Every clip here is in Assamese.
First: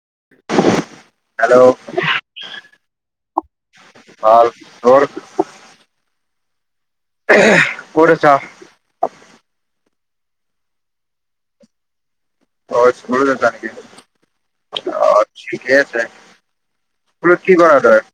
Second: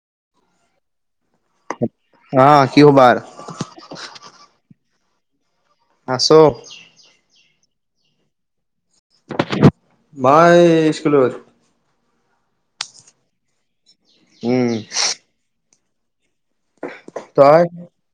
[unintelligible] অ কি হ'ব আৰ। ভাল তোৰ। [unintelligible] আছোঁ। ক'ত আছা।। মই স্কুলত। অ স্কুললৈ যায় নি। উম অ ঠিকে আছে। বুলো কি কৰা তই।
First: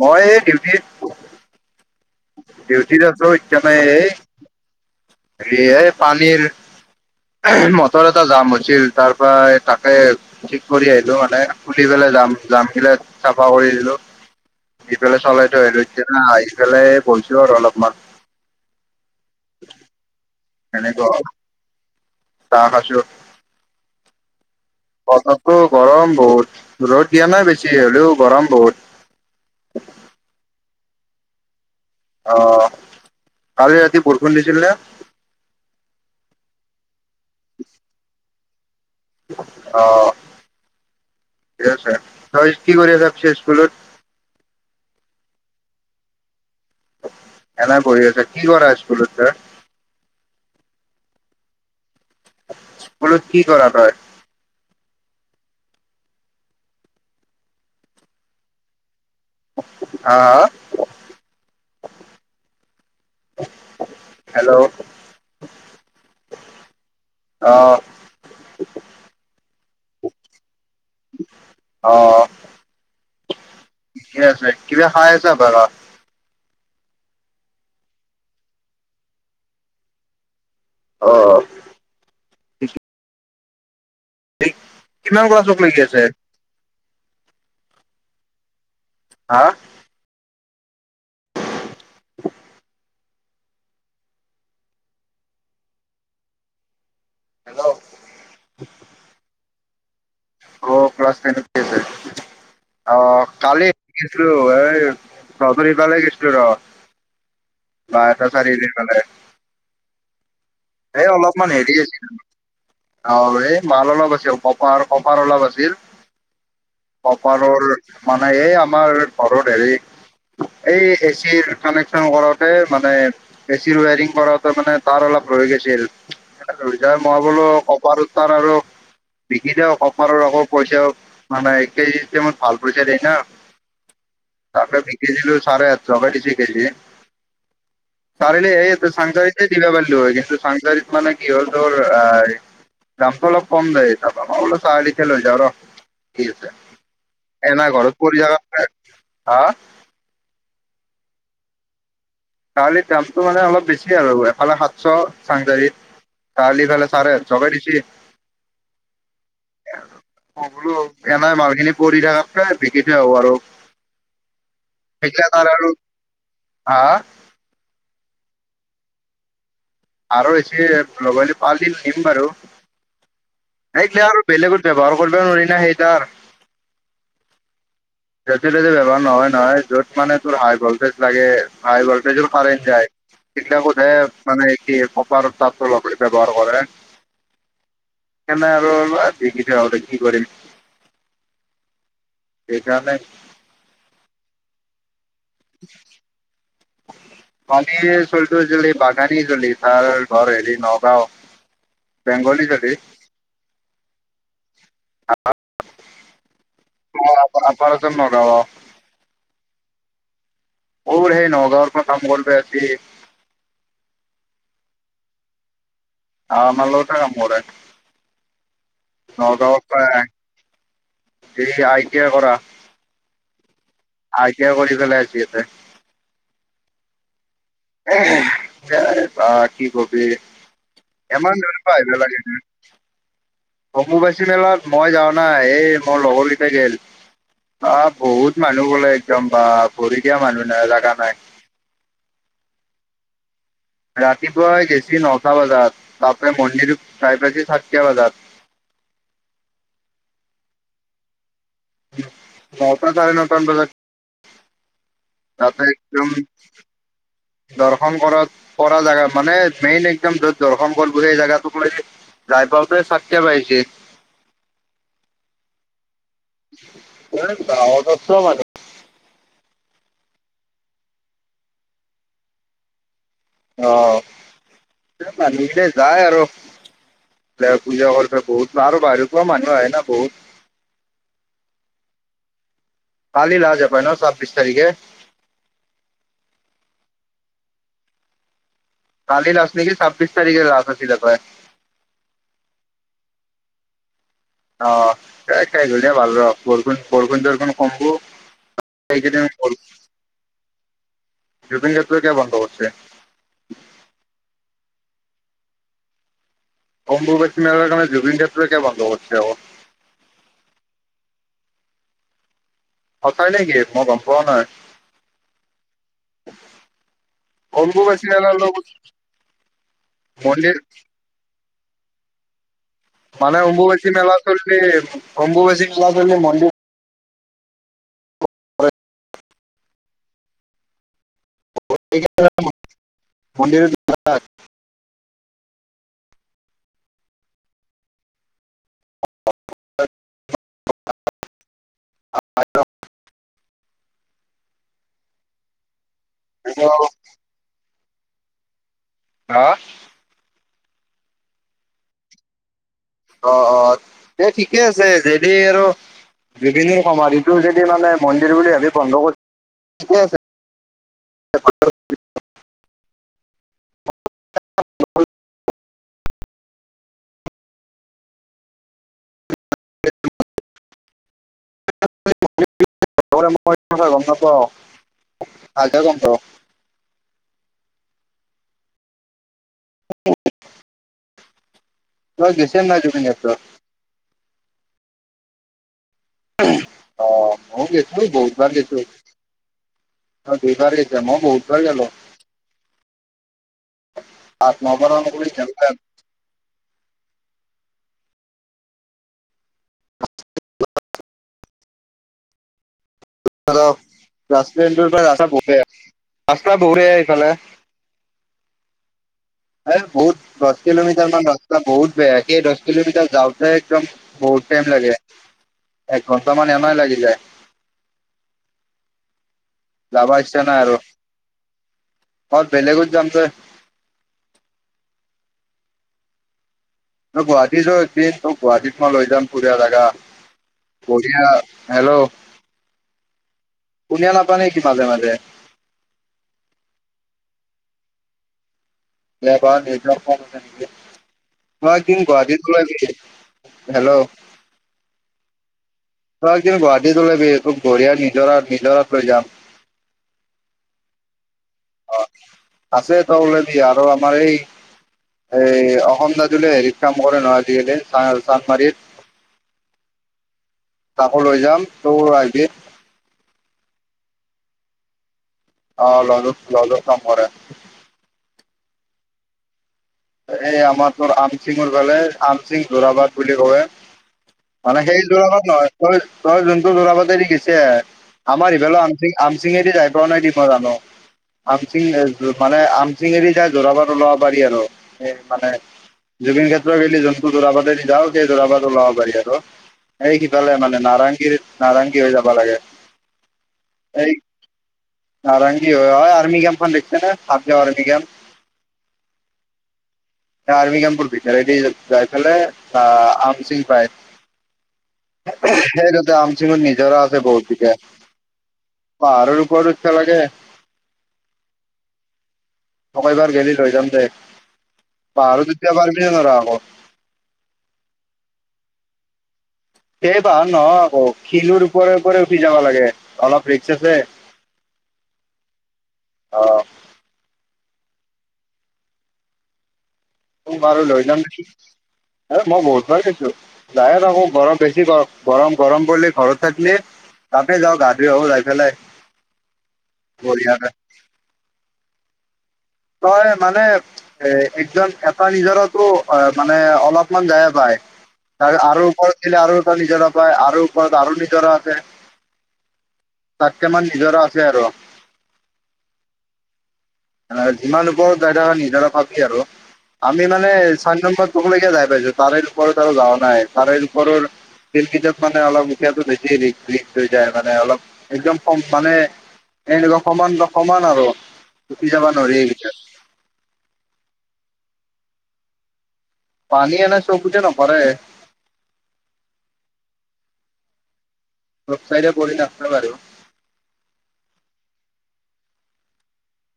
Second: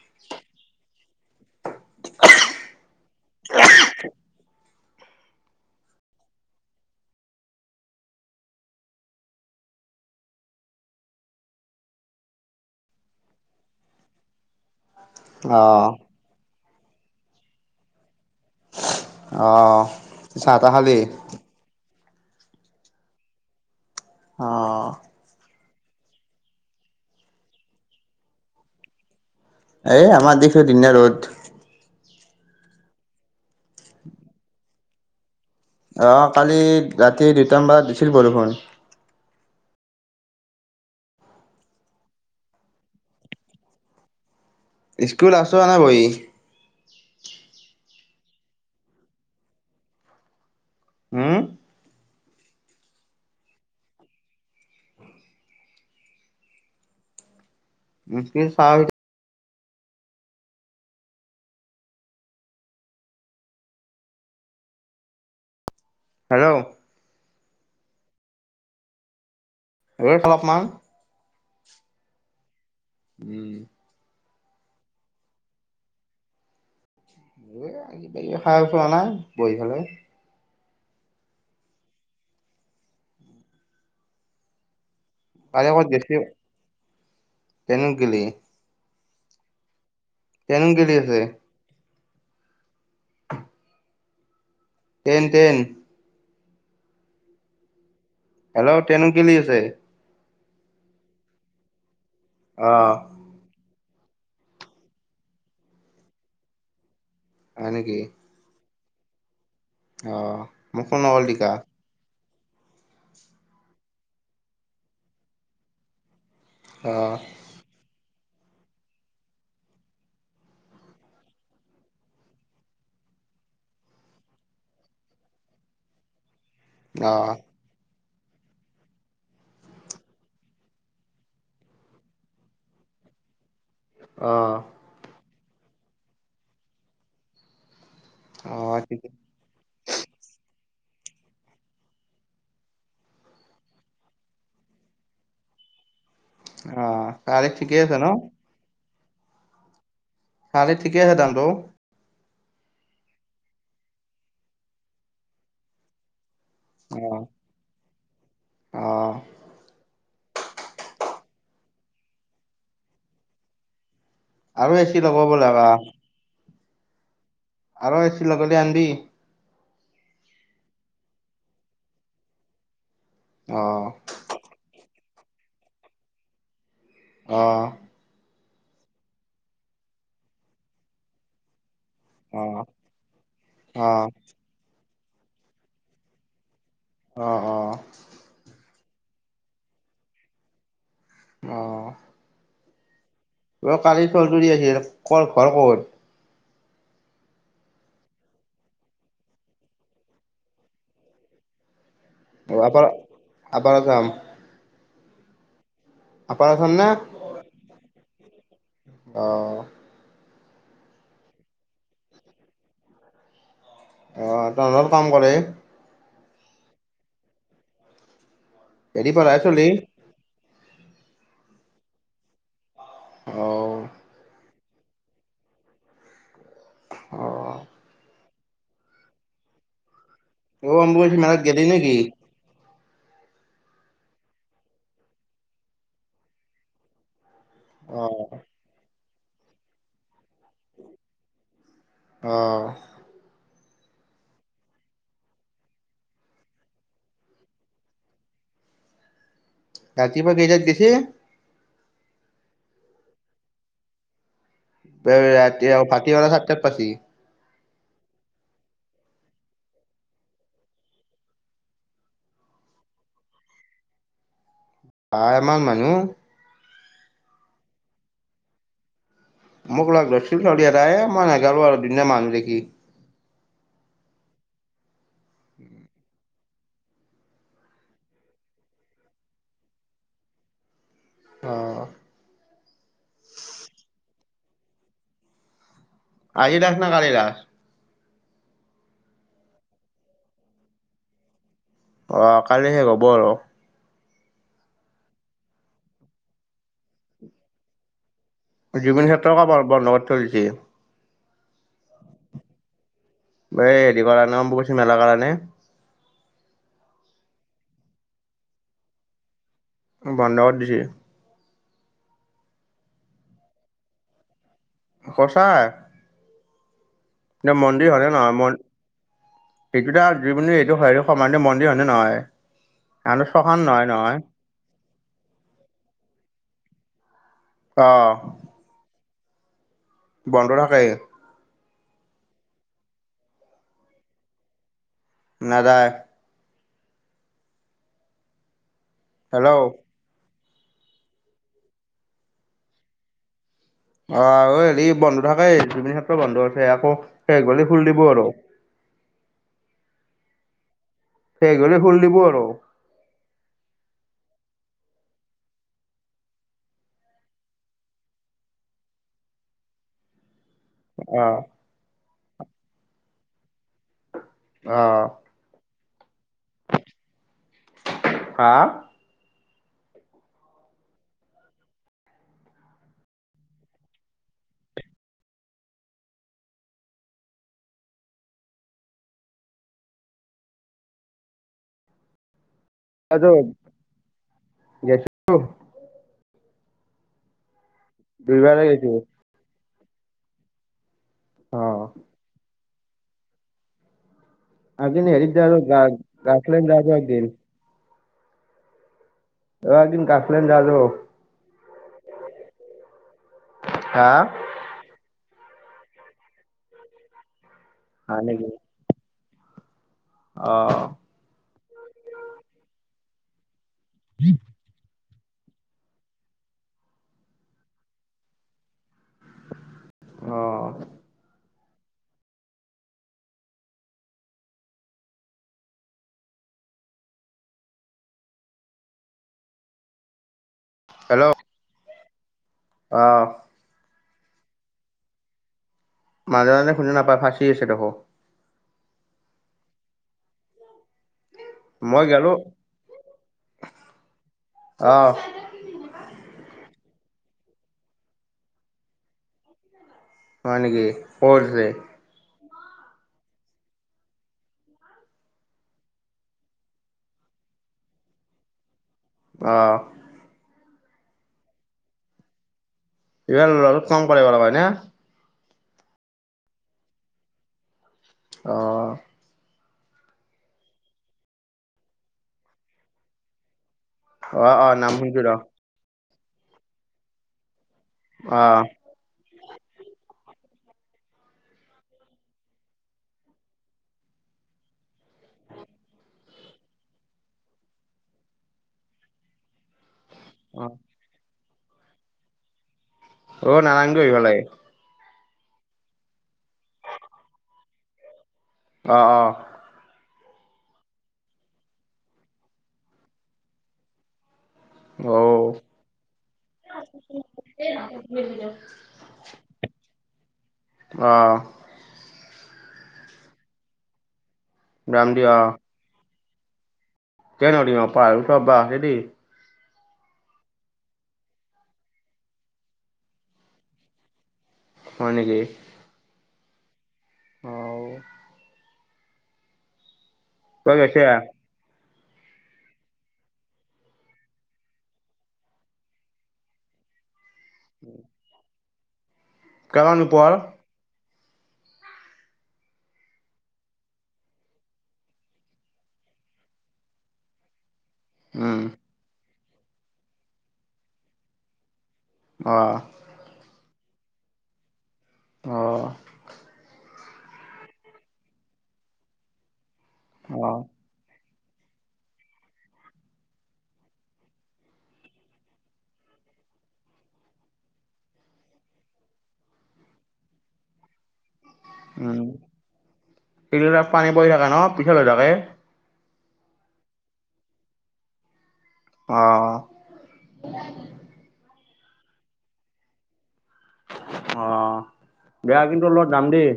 মই এই ডিউটিত। ডিউটিত আছোঁ এইকাৰণে এই। এ এই পানীৰ। মটৰ এটা জাম হৈছিল তাৰ পৰা তাকে ঠিক কৰি আহিলোঁ মানে খুুলি পেলাই। যাম যাম গিলা চাফা কৰি আহিলোঁ। আহিফালে চলাই থৈ আহিলো আহ এতিয়া আহি পেলাই বইছো আৰু অলপমান। অ চাহ তাহ খালি। এনেকুৱা চাহ খাইছোঁ। অঁ বতৰটো গৰম বহুত ৰ'দ দিয়া নাই বেছি হ'লেও গৰম বহুত। এই আমাৰ [unintelligible] ৰ'দ। অ কালি ৰাতি বৰষুণ দিছিল নে। অ কালি ৰাতি দুটামান বজাত দিছিল বৰষুণ। অ। ঠিক আছে ত কি কৰি আছা পিছে স্কুলত। স্কুলত আছোঁ এনে বহি। এনে বহি আছা কি কৰা স্কুলত তই। হুম। বোলো কি কৰা তই। [unintelligible] হা। হেল্ল'। থাক অ। [unintelligible] অলপমান। অ। উম। ঠিক আছে কিবা খাই আছা। [unintelligible] [unintelligible] খাই আছোঁ এনাই বহি পেলাই। অ। কিমান ক্লাছক কালি লিকি ক'ত আছে। গিলি। হা? টেন গেলি আছে। Ten ten. Hello! Hello! Ten গিলি আছে। অ' ক্লাছ টেন [unintelligible] অ' কালি [unintelligible] এই তহঁতৰ সেইফালে গেছিলো ৰ! হয় নেকি বাইহাটা চাৰিআলি। অ', মোক ফোন এই নকৰিল তিকা অলপমান হেৰি আছিল। অ' এই মাল অলপ আছিল, কপাৰ কপাৰ অলপ আছিল। অ', কপাৰৰ মানে এই আমাৰ ঘৰৰ হেৰি এই এচিৰ কানেকচন কৰাওতে মানে এচিৰ ৱাৰিং কৰোতে মানে তাঁৰ অলপ ৰয় গেছিল, মই অ', বোলো কপাৰৰ তাঁৰ আৰু বিকি দিয়ক। কপাৰৰ আকৌ পইচা মানে [unintelligible] ভাল পইচা দিয়ে না। অ', তাকে বিক্ৰী দিলো, চাৰে আঠশকে দিছি কেজি। চাৰিআলি অ', এই ঠিকে চাংচাৰিতে দিবা পাৰিলো হয়। কিন্তু চাংচাৰিত মানে কি'হল তোৰ দামটো অলপ কম দায় তাৰ পৰা। মই বোলো চাৰিআলিকে লৈ যাওঁ ৰ! ঠিক আছে অ', চাৰে এনে ঠিকে আছে ঘৰত ন? পৰি থকাতকে। হা? চাৰিআলিত ঠিকে আছে দামটো। চাৰিআলিত দামটো মানে অলপ বেছি আৰু, এফালে সাতশ চাংচাৰিত। চাৰআলি ফালে চাৰে অ', আঠশকে দিছে। অ', মই বোলো এনাই মালখিনি পৰি থাকাতকৈ বিকি দিও আৰু। আৰু এচি লবা সেইগিলা বোলে তাৰ আৰু এইবা। হা হা? আৰু এচি লগালে আনবি। আৰু এ চি লগালি [unintelligible] নিম বাৰু। অ', এইগা আৰু বেলেগত ব্যৱহাৰ কৰিব নোৱাৰি না সেইতাৰ আহ য বৱহাৰ নহয় নহয় য'ত মানে তোৰ হাই ভল্টেজ লাগে হাই বল্টেজৰ অ', অ', কাৰেণ্ট যায় কেতিয়া বধে অ', মানে কি াৰ তাতপ ব্যৱাৰ হে অ অ আৰু আজ কিছতে কি কৰে অ সেইকাৰণে অ', কালি চৌধুৰী আহি আছে, কৰ ঘৰ ক'ত? [inaudible] মানি চলাটো [unintelligible] বাগানী জনি তাৰ ঘৰ হেৰি নগাঁও। বেংগলী চলি আপাৰ, আপাৰ আসাম। [unintelligible] না অ', আপাৰ আসাম নগাওঁ। অ'। অ', সেই নগাঁৱৰ পৰা কাম কৰোঁতে ৰাতি অ', টাউনত কাম কৰে। অ', আমাৰ লগতে কাম কৰো হেৰি পাৰা নগাঁৱৰ চলি পৰাই এই আই টি আই কৰা, অ', আই এয়া কৰি গেল আছে এতে অ অ কি কৰ অ', অম্বুবাচী মেলাত গেলি এমালপা নেকি? অমুবাচী মেলত মই যাও নাই এই মোৰ লগৰলৈকেঞা গল আহ অ বহুত মানুহ গলে একদম বা ভৰি দিয়া মানুহ নাই জাগা নাই অ ৰাতিপুৱাই গেছ নটা বজাত তাৰপ মন্দিৰ চাই পাইছ চাৰিটা বজাত [inaudible] ৰাতি প গেই যাত গছে ভত চাৰে ন প বজাক ৰাতি ভাটিলা চাত ত পচি দৰ্শন কৰাত কৰা জেগা মানে মেইন একদম য'ত দৰ্শন কৰ বো সেই জোগাতোক লৈ য বাপৰে চাতে পাইজ বামান মানুহ এ গাৱত আছ মান মোক লগ ধৰিছিলাই মই নাাজালো আৰু দুনা মানুহ দেখি অহ নিলে যায় আৰু পূজা কৰছে বহুত আৰু বাহিৰ কোৱা মানুহ আহ ন বহুত অ কালি লাছ হপাই ন ছাব্বিশ তাৰিখে। আজি লাছ না কালি লাছ। কালি লাষ্ট নেকি ছাব্বিছ তাৰিখে লাষ্ট আছিলি হপাই। অ', কালি শেষ হব আৰু অ', খাই গিয়া ভাল ৰ বৰষুন-বৰষুন তৰখন কম্বো। জুবিন ক্ষেত্ৰক বন্ধগত থৈছে জুবিন ক্ষেত্ৰ কিয় বন্ধ কৰিছে? এই হেৰি কৰা নে অম্বুবাচী মেলা কাৰণে। অম্বুবাচী মেলাৰ কাৰণে জুবিন কিয় বন্ধ কৰিছে অ'? বন্ধ কৰি দিছি। সঁচাই নেকি মই গম পোৱ নাই। সচাঁই। মন্দিৰ অম্বুবাচী হয়নে মেলাৰ নহয়, লগত সেইটোতে [unintelligible] ম মন্দিৰ এইটো হয় সিটো সমান ম মন্দিৰ হয়নে নহয়? আন মানে শ্মশান নহয় অম্বুবচী মেলা নহয় চলি, অম্বুবচী মেলা চলি মন্দিৰ অ'হ। বন্ধ থাকে। মন্দিৰ [unintelligible] নাযায়। হেল্ল'। [unintelligible] অ' ঐ হেৰি বন্ধ থাকে, জুবিন ক্ষেত্ৰ বন্ধ আছে, আকৌ শেষ হলি খুলি দিব আৰু। হা? শেষ হলি খুল দিব আৰু। অ অ এ ঠিকে আছে যেনে আৰু জুবিনৰ সমাধিটো যদি মানে মন্দিৰ বুলি ভাবি বন্ধ কৰি ঠিকে আছে অ'হ। অ'হ। হা? [unintelligible] [unintelligible] মই গম নাপাওঁ [unintelligible] গম পাব [unintelligible] তই গেছে নাই জুবিন ক্ষেত্ৰ? গেইছো অ' মই গৈছো, বহুতবাৰ দুইবাৰে গৈছো, গেছো অ' দুইবাৰে মই বহুত বাৰ অ'। গলো বাৰ আজি মান হেৰি আৰু, গ গাখলেন্ড যাও [unintelligible] চ এদিন অ' এদিন গাখলেন্ড যাও [unintelligible] জ হা [unintelligible] ৰাস্তন্দ ৰাস্ত বৰে ৰাস্তা [unintelligible] বহুৰে এইফালে হয় নেকি? এ বহুত দহ অ' কিলোমিটাৰ মান ৰাস্তা বহুত বেয়া, সেই দহ কিলোমিটাৰ যাওঁতে একদম বহুত টাইম লাগে, এঘন্টা মান এনে লাগি যায়। যাবা ইচ্ছা নাই অ' আৰু আৰু বেলেগত যাম যে গুৱাহাটীতো এদিন, তোক গুৱাহাটীত মই লৈ যাম বৰিয়া জাগা। বৰিয়া, হেল্ল'। অ'হ। শুনা নাপায় নেকি, মাজে মাজে? মাজে মাজে শুনা নাপায় ফাঁচি আছে দেখ নেটৱৰ্ক নেটৱৰ্ক কম আছে নেকি। মই এদিন গুৱাহাটীত গলো, হেল্ল'। অ' তই এদিন গুৱাহাটীত ওলাবি, তোক বঢ়িয়া নিজৰা, নিজৰাত লৈ যাম। হয় নেকি, কত আছে? আছে তলেদি আৰু আমাৰ এই এই অসম দাদুলে হেৰিত কাম কৰে নহয়, ডি-এলে চানমাৰিত। অ'হ। তাকো লৈ যাম, তোইও আহিবি। ই অলপ কম [unintelligible] অ' লাজোত লাজোত কাম কৰে। অঁ এই আমাৰ তোৰ আমচিঙৰ ফালে আমচিং যোৰাবাট বুলি কয়। অ অ মানে সেই নামশুনছো ৰ যোৰাবাট নহয় তই তই যোনটো যোৰাবাতেদি গৈছা অ আমাৰ ইফালে আম আমচিঙেদি যাই পোৱা নাই দি মই জানো। আমচিং মানে আমচিং এৰি যাই যোৰাবাট ওলব পাৰি আৰু। মানে জুবিন ক্ষেত্ৰ গেলি যোনটো যোৰাবাতেডি যাও সেই যোৰাবাট ওলাব পাৰি আৰু। এই সিফালে অ মানে নাৰংগীৰ নাৰংগী হৈ যাব লাগে। অ নাৰেঙ্গী হৈ আইভা লাগে। নাৰেঙ্গী হয় এই আৰ্মি কেম্পখন দেখাচা নে সাত আৰ্মি কেম্প? অ অ আৰ্মি কেম্পৰ ভিতৰেদি যাই পেলাই আহ আমচিং পায়। অ সেই তাতে আমচিংট নিজৰা আছে বহুতগিটা। পাহাৰৰ ওপৰত উঠবা লাগে। অ তক এইবাৰ গেলি লৈ যাম দে, ৰামদি পাহাৰত উথবা পাৰিবিনে নোৱাৰ আকৌ? কে নৰিম আ পাহাৰত উথবা [unintelligible] সেই পাহাৰ নহ আকৌ খিলুৰ ওপৰে ওপৰে উঠি যাব লাগে অলপ ৰিক্স আছে। হয়নেকি? অ', ত তই মাৰ গৈছে লৈ যাম নি এ মই বহুত ভাল গৈছো যায়ে থাকো গৰম বেছি গৰম-গৰম কৰিলে ঘৰত থাকলি। তাতে যাওঁ গা ধুই আহোঁ যাই পেলাই কিমান ওপৰ বঢ়িয়াকে। তই মানে এ একজন এটা নিজৰতো অ' মানে অলপমান যায় পায়। উম তাৰপিছত আৰু ওপৰত গেলি আৰু নিজৰা পায় আৰু ওপৰত আৰু নিজৰা আছে। অহ, তাতকে মান নিজৰো আছে আৰু। অ', যিমান ওপৰত যায় নিজৰা ভাবি আৰু আমি মানে অ চাৰ নম্বৰ, তলৈকে যাই পাইছো তাৰে ওপৰত আৰু যাৱা নাই তাৰে ওপৰৰ ল [unintelligible] কেইটত মানে অলপ উখিয়াতটো বেছি ৰি হৈ যায় মানে অলপ একদম কম মানে এনেৱা সমান-সমান আৰু উঠি যাবা নোৱাৰি এইকেইটাত এই ত পানী পৰি থাকে ন পিছল হৈ থাকে। পানী এনে চ চকুতে নপৰে। অহ, ৰচাইড পৰি আছে আৰু। অ' বেয়া কিন্তু অলপ যাম দেই।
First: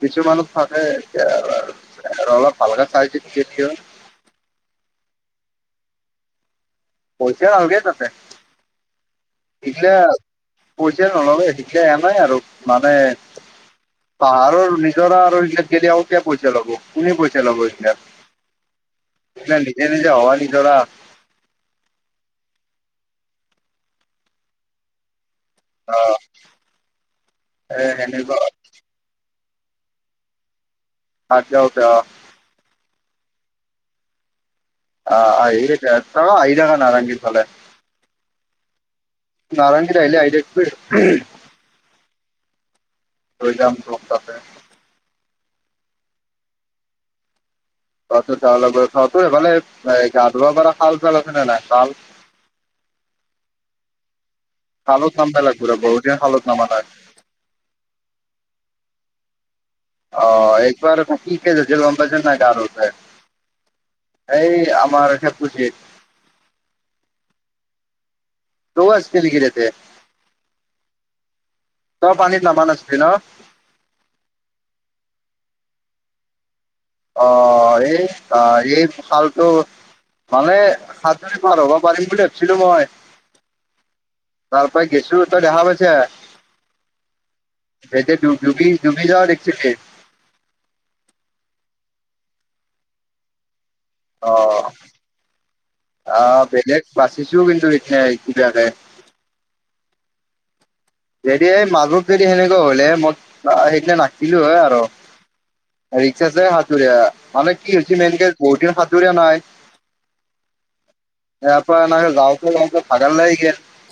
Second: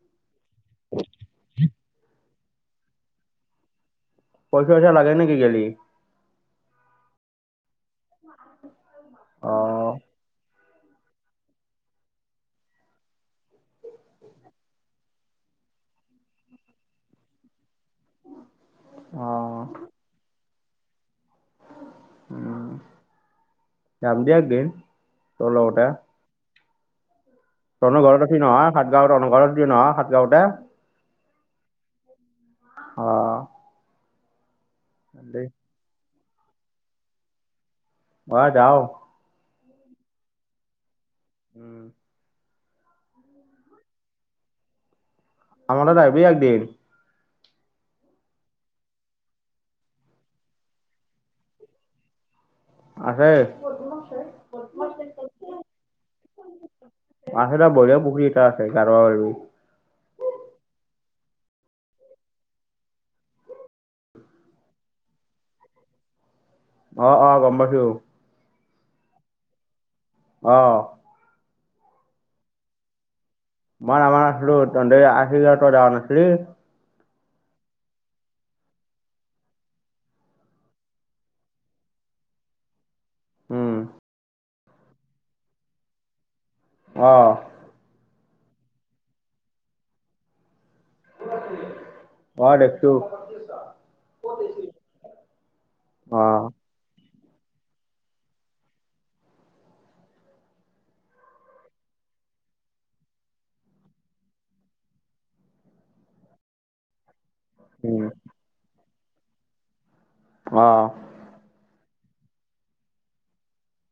কিছু মানুহ থাকে এ অলপ ভালকে চাই চিনি গেলিয় হল। পইচা ছইচা লাগে নেকি গেলি? পইচা নালগে ততে। অ', পইচা নললে সিকে এ নাই আৰু মানে পাহাৰৰ নিজৰা আৰু সেইগিলাকত গলে আৰু কিয় পইচা ল'ব কোনে পইচা লব অ সেইগিলাক এ নিজে-নিজে হৱা নিজৰা। উম, যাম দে একদিন। চল ঔট অ [unintelligible] এ ৰণ ঘৰত সেনেকুৱা আছেি নহয় সাতগাঁও ঘৰতিয় নহয় সাতগাঁওতে। আ' যাওতে অ', অ', আহি থাকা সৱে আহি থাকা নাৰেঙ্গী ফালে হয় যাও, নাৰাংগেৰে আহিলি আহি থাকবি। উম, লৈ যাম তোক তাতে। আমাৰ তাত আইভি একদিন তাৰপিছত তাৰ লগত তাহাতঁৰ এইফালে গা ধুৱা পাৰা খাল চাল আছে নে নাই খাল। আছে। শালত নাম পেলাই ঘূৰে বহুত দিন শালত নামা নাই আছে দে বঢিয়া পুখুৰী এটা আছে যাম, অ', আৰু অহ, একবাৰ কি কছে হৈছিল গম পাইছা নে নাই। এই আমাৰ সেইটোজিত অ-অ গম পাইছোঁ। তায়ো আছিল নেকি তাতে, অহ, তই পানীত নামানাচিলি ন। মই নমা নাছিলো তেনধে আশী তই যাৱা নাছিলি। অ' এই-এই খালটো মানে সাতজনী পাৰ হ'ব পাৰিম বুলি ভাবিছিলো মই। উম, তাৰপৰা গৈছোঁ তই দেখা পাইছা অঁ সেইটাইটো। জুবি জুবি যোৱা দেখছিলি। অ দেখিছোঁ। অহ অহ অঁ বেলেগ বাছ। গেইছো কিন্তু সিদিনা কিবাকে। যদি এই মাজত যদি সেনেকুৱা হলে মই সেইদিনা নাতকিলো হয় আৰু। ৰিক্স আছে সাঁতুৰিয়া মানে কি হৈছে মেইন কেছ বহুত দিন সাঁতুৰিয়া নাই। অহ। [unintelligible] যাওঁতে যাওঁতে ভাগৰ লাগি গেল।